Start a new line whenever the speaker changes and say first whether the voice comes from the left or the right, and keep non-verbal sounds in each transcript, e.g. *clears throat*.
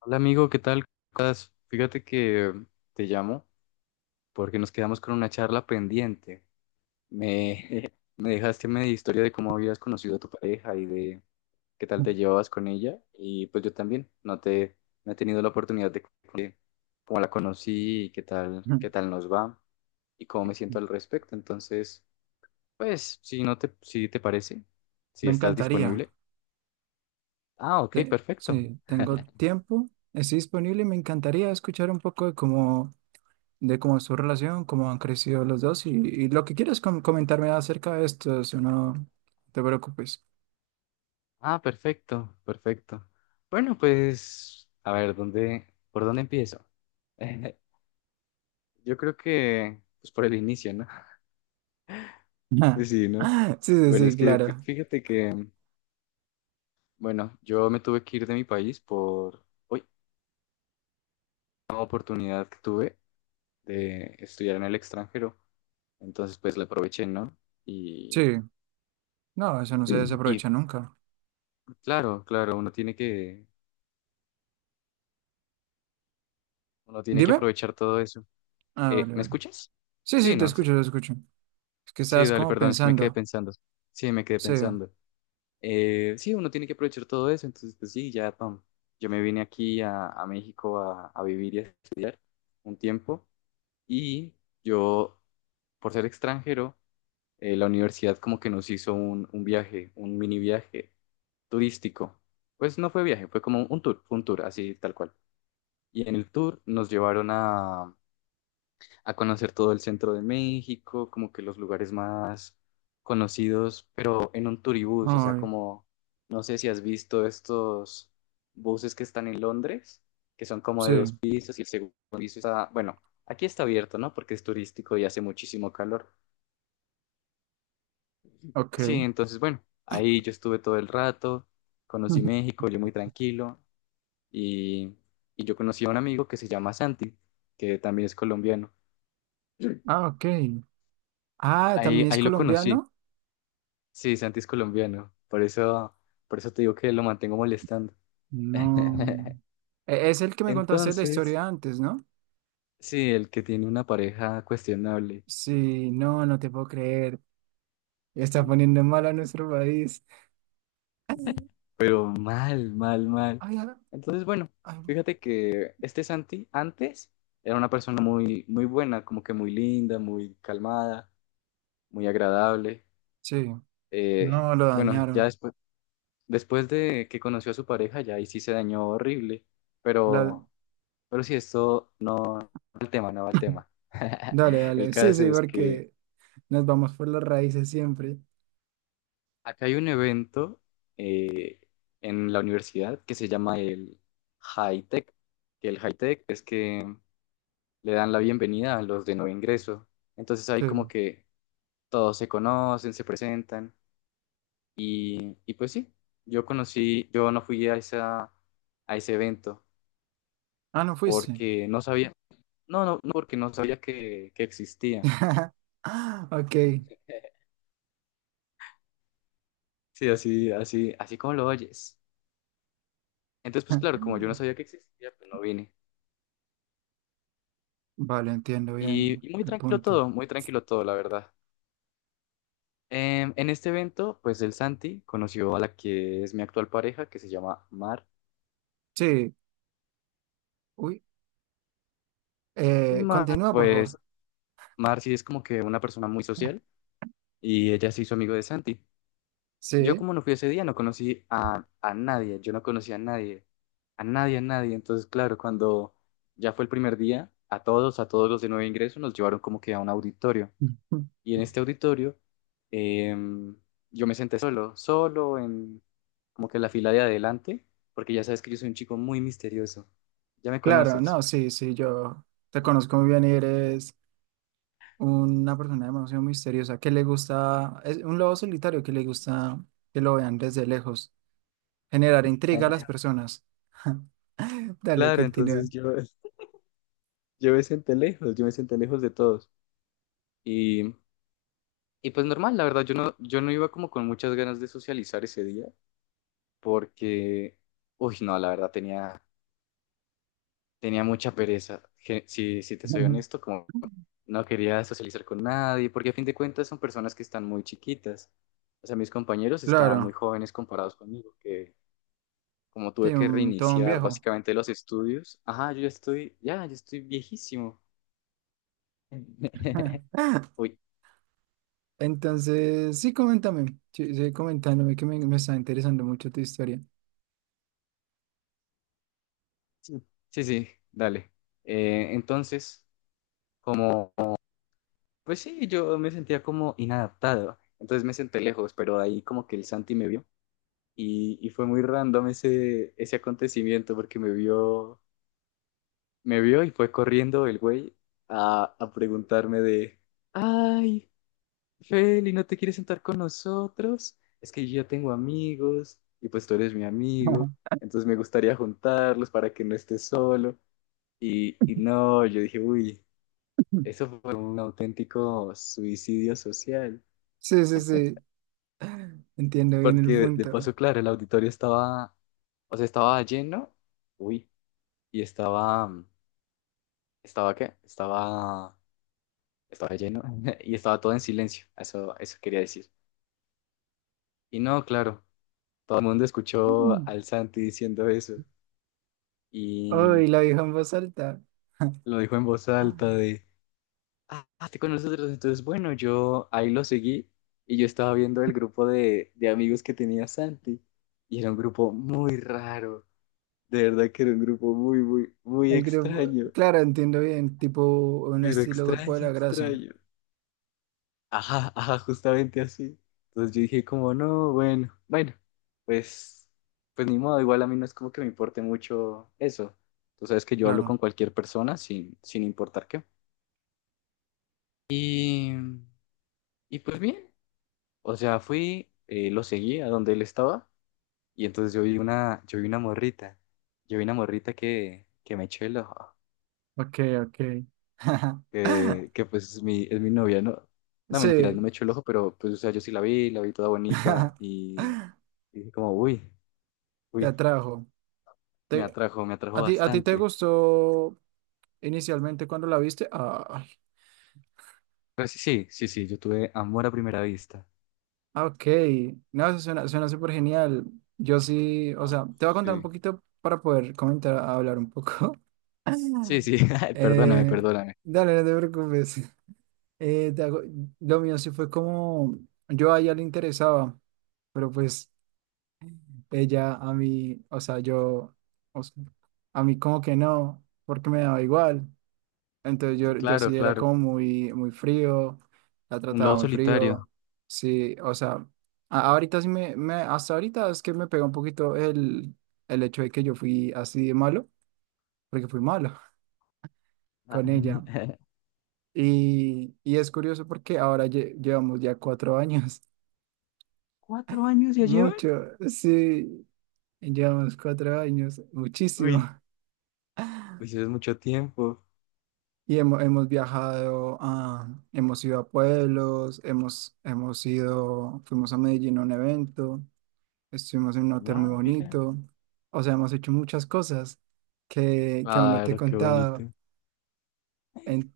left: Hola amigo, ¿qué tal? ¿Cómo estás? Fíjate que te llamo porque nos quedamos con una charla pendiente. Me, *laughs* me dejaste media historia de cómo habías conocido a tu pareja y de qué tal
right: Ujú.
left: te llevabas con ella. Y pues yo también no he tenido la oportunidad de cómo la conocí y qué tal nos va y cómo me siento al respecto. Entonces, pues, si te parece, si
right: Me
left: estás
right: encantaría.
left: disponible. Ah, ok, perfecto.
right: Sí, tengo tiempo, estoy disponible y me encantaría escuchar un poco de cómo es su relación, cómo han crecido los dos y lo que quieras comentarme acerca de esto, si no te preocupes.
left: Ah, perfecto, perfecto. Bueno, pues, a ver, ¿por dónde empiezo? *laughs* Yo creo que, pues por el inicio, ¿no? *laughs* Pues
right: *laughs*
left: sí, ¿no?
right: Sí, sí,
left: Bueno, es
right: sí,
left: que
right: claro.
left: fíjate que, bueno, yo me tuve que ir de mi país por, uy, una oportunidad que tuve de estudiar en el extranjero. Entonces, pues la aproveché, ¿no? Y
right: Sí, no, eso no se
left: *clears throat* y
right: desaprovecha nunca.
left: claro, claro, uno tiene que
right: Dime.
left: aprovechar todo eso.
right: Ah, vale,
left: ¿Me
right: vale.
left: escuchas?
right: Sí,
left: Sí,
right: sí,
left: ¿no? Sí.
right: te escucho. Es que
left: Sí,
right: estabas
left: dale,
right: como
left: perdón, es que me quedé
right: pensando.
left: pensando. Sí, me quedé
right: Sí,
left: pensando. Sí, uno tiene que aprovechar todo eso, entonces, pues sí, ya, pam. Yo me vine aquí a México a vivir y a estudiar un tiempo y yo, por ser extranjero, la universidad como que nos hizo un viaje, un mini viaje turístico. Pues no fue viaje, fue como un tour, fue un tour, así tal cual. Y en el tour nos llevaron a conocer todo el centro de México, como que los lugares más conocidos, pero en un turibús, o sea,
right: ay,
left: como, no sé si has visto estos buses que están en Londres, que son como
right: sí,
left: de dos pisos y el segundo piso está, bueno, aquí está abierto, ¿no? Porque es turístico y hace muchísimo calor.
right: ok.
left: Sí, entonces, bueno, ahí yo estuve todo el rato, conocí
right: *laughs*
left: México, yo muy tranquilo y, y yo conocí a un amigo que se llama Santi, que también es colombiano.
right: Ah, ok. Ah,
left: Ahí,
right: también es
left: ahí lo conocí.
right: colombiano.
left: Sí, Santi es colombiano, por eso te digo que lo mantengo molestando.
right: No.
left: *laughs*
right: Es el que me contaste la
left: Entonces,
right: historia antes, ¿no?
left: sí, el que tiene una pareja cuestionable,
right: Sí, no, no te puedo creer. Está poniendo mal a nuestro país.
left: pero mal, mal, mal.
right: Ay, ay,
left: Entonces, bueno,
right: ay.
left: fíjate que este Santi antes era una persona muy, muy buena, como que muy linda, muy calmada, muy agradable.
right: Sí, no, lo
left: Bueno, ya
right: dañaron.
left: después, después de que conoció a su pareja, ya ahí sí se dañó horrible,
right: La-
left: pero si esto no va al tema, no va al tema. *laughs*
right: Dale,
left: El
right: dale. Sí,
left: caso
right: sí,
left: es que
right: porque nos vamos por las raíces siempre.
left: acá hay un evento eh, en la universidad que se llama el High Tech. Que el High Tech es que le dan la bienvenida a los de nuevo ingreso. Entonces ahí como
right: Sí.
left: que todos se conocen, se presentan y pues sí, yo no fui a a ese evento
right: Ah, no fuiste.
left: porque no sabía, no porque no sabía que existía.
right: *laughs* Ah, ok.
left: Sí, así, así, así como lo oyes. Entonces, pues claro,
right: *laughs*
left: como yo no sabía que existía, pues no vine.
right: Vale, entiendo bien
left: Y
right: el punto.
left: muy tranquilo todo, la verdad. En este evento, pues el Santi conoció a la que es mi actual pareja, que se llama Mar.
right: Sí. Uy.
left: Y Mar,
right: Continúa, por favor.
left: Mar sí es como que una persona muy social y ella se hizo amigo de Santi. Yo
right: Sí.
left: como no fui ese día, no conocí a nadie, yo no conocí a nadie, a nadie, a nadie. Entonces, claro, cuando ya fue el primer día, a todos los de nuevo ingreso, nos llevaron como que a un auditorio. Y en
right: *laughs*
left: este auditorio em, yo me senté solo, solo en como que la fila de adelante, porque ya sabes que yo soy un chico muy misterioso. Ya me
right: Claro,
left: conoces.
right: no, sí, sí, yo te conozco muy bien y eres una persona demasiado misteriosa que le gusta, es un lobo solitario que le gusta que lo vean desde lejos, generar intriga a
left: *laughs*
right: las personas. *laughs* Dale,
left: Claro,
right: continúa.
left: entonces yo me senté lejos, yo me senté lejos de todos. Y, y pues normal, la verdad, yo no, yo no iba como con muchas ganas de socializar ese día, porque, uy, no, la verdad, tenía, tenía mucha pereza. Si, si te soy
right: Ujú.
left: honesto, como no quería socializar con nadie, porque a fin de cuentas son personas que están muy chiquitas. O sea, mis compañeros están muy
right: Claro,
left: jóvenes comparados conmigo, que como tuve
right: sí,
left: que
right: todo un
left: reiniciar
right: viejo.
left: básicamente los estudios, ajá, yo ya estoy, ya, yo estoy viejísimo. *laughs*
right: *laughs*
left: Uy,
right: Entonces, sí, coméntame, sí, sí, coméntame que me está interesando mucho tu historia.
left: sí, sí, sí, dale. Entonces, como, pues sí, yo me sentía como inadaptado. Entonces me senté lejos, pero ahí como que el Santi me vio y fue muy random ese, ese acontecimiento porque me vio y fue corriendo el güey a preguntarme de, ay, Feli, ¿no te quieres sentar con nosotros? Es que yo ya tengo amigos y pues tú eres mi amigo,
right: *laughs*
left: entonces me gustaría juntarlos para que no estés solo. Y no, yo dije, uy, eso fue un auténtico suicidio social,
right: Sí, sí, sí, entiendo bien
left: porque
right: el
left: de
right: punto.
left: paso, claro, el auditorio estaba, o sea, estaba lleno, uy, y estaba, ¿estaba qué? Estaba lleno *laughs* y estaba todo en silencio, eso quería decir. Y no, claro, todo el mundo escuchó al Santi diciendo eso y
right: Uy, la vieja en voz alta. *laughs*
left: lo dijo en voz
right: Ah.
left: alta de, ah, estoy con nosotros, entonces bueno, yo ahí lo seguí y yo estaba viendo el grupo de amigos que tenía Santi y era un grupo muy raro, de verdad que era un grupo muy, muy, muy
right: El grupo,
left: extraño,
right: claro, entiendo bien, tipo un
left: pero
right: estilo grupo de
left: extraño,
right: la grasa,
left: extraño. Ajá, ajá, justamente así. Entonces yo dije como, no, bueno, bueno, pues, pues ni modo, igual a mí no es como que me importe mucho eso. Tú sabes que yo hablo con
right: claro.
left: cualquier persona sin, sin importar qué. Y, y pues bien, o sea, fui, lo seguí a donde él estaba y entonces yo vi una morrita, yo vi una morrita que me echó el ojo.
right: Ok, ok. *laughs*
left: Que pues es mi novia, ¿no? No, mentiras, no
right: Sí,
left: me echó el ojo, pero pues, o sea, yo sí la vi toda bonita
right: *laughs*
left: y dije como, uy,
right: te
left: uy,
right: atrajo. Te-
left: me atrajo
right: ¿A ti te
left: bastante.
right: gustó inicialmente cuando la viste? Ah,
left: Pero sí, sí, sí, sí, yo tuve amor a primera vista.
right: ah, ok, no, eso suena, suena súper genial. Yo sí, o
left: Oh,
right: sea, te voy a contar un
left: sí,
right: poquito para poder comentar, hablar un poco.
left: sí,
right: *laughs*
left: sí, *laughs* ay, perdóname,
right: Eh,
left: perdóname.
right: dale, no te preocupes. Eh, de algo- lo mío sí fue como yo a ella le interesaba, pero pues ella a mí, o sea, a mí como que no, porque me daba igual. Entonces
left: Sí,
right: yo
left: claro,
right: sí era
left: claro,
right: como muy frío, la
left: un
right: trataba
left: lobo
right: muy
left: solitario.
right: frío, sí, o sea, ahorita sí hasta ahorita es que me pegó un poquito el hecho de que yo fui así de malo, porque fui malo *laughs*
left: Ah,
right: con ella.
left: *laughs*
right: Y es curioso porque ahora llevamos ya 4 años.
left: ¿Cuatro años ya lleva?
right: Mucho, sí, llevamos 4 años, muchísimo.
left: Uy,
right: *laughs*
left: pues eso es mucho tiempo.
right: Y hemos viajado, a, hemos ido a pueblos, fuimos a Medellín a un evento, estuvimos en un hotel muy
left: Ah, mira.
right: bonito. O sea, hemos hecho muchas cosas que aún no te he
left: Claro, qué
right: contado.
left: bonito.
right: En-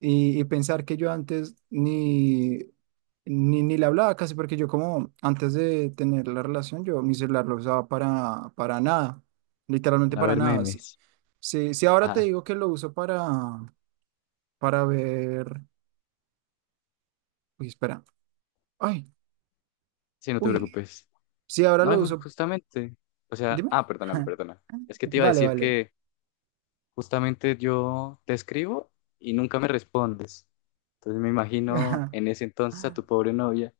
right: y pensar que yo antes ni le hablaba casi, porque yo como antes de tener la relación, yo mi celular lo usaba para nada. Literalmente
left: A
right: para
left: ver,
right: nada.
left: memes.
right: Sí, sí, ahora te
left: Ah,
right: digo que lo uso para ver. Uy, espera. Ay,
left: sí, no te
right: uy.
left: preocupes.
right: Sí, ahora
left: No, y
right: lo uso.
left: justamente, o sea,
right: Dime.
left: ah, perdóname,
right: *laughs*
left: perdona. Es que te iba a
right: Vale,
left: decir
right: vale.
left: que justamente yo te escribo y nunca me respondes. Entonces me imagino en
right: *laughs*
left: ese entonces a tu pobre novia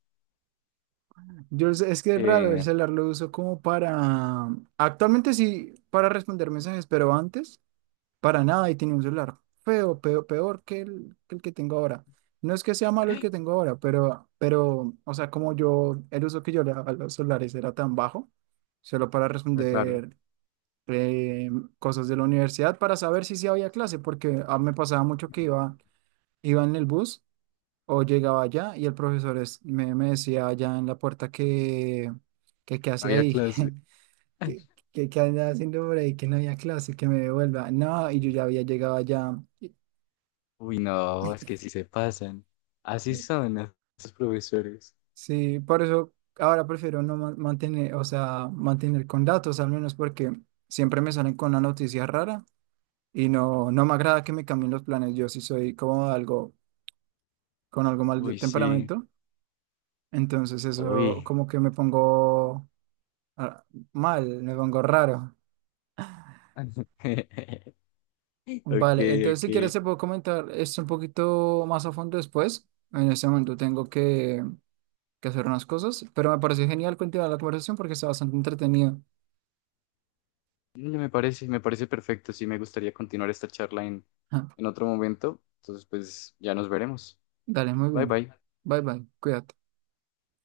right: Es que es raro el
left: que, *gasps*
right: celular, lo uso como para. Actualmente sí, para responder mensajes, pero antes, para nada, y tenía un celular feo, peor que el que el que tengo ahora. No es que sea malo el que
left: *laughs*
right: tengo ahora, o sea, como yo, el uso que yo le daba a los celulares era tan bajo, solo para
left: ah, claro,
right: responder eh, cosas de la universidad para saber si sí había clase, porque a mí me pasaba mucho que iba en el bus o llegaba allá y el profesor me decía allá en la puerta qué hacía
left: había
right: ahí,
left: clase.
right: *laughs*
left: *laughs* Uy,
right: que andaba haciendo por ahí, que no había clase, que me devuelva. No, y yo ya había llegado allá. Y-
left: uy, no, es que sí se pasan. Así son esos profesores.
right: Sí, por eso ahora prefiero no mantener, o sea, mantener con datos al menos porque siempre me salen con una noticia rara. Y no, no me agrada que me cambien los planes. Yo sí soy como algo con algo mal de
left: Uy, sí,
right: temperamento. Entonces eso
left: uy.
right: como que me pongo ah, mal, me pongo raro.
left: *laughs* Ok,
right: Vale, entonces si
left: ok.
right: quieres se puedo comentar esto un poquito más a fondo después. En este momento tengo que hacer unas cosas, pero me pareció genial continuar la conversación porque está bastante entretenido.
left: Dale, me parece, me parece perfecto. Sí, me gustaría continuar esta charla
right: *laughs* Ajá.
left: en otro momento. Entonces, pues ya nos veremos.
right: Dale, muy
left: Bye
right: bien.
left: bye.
right: Bye bye, cuídate.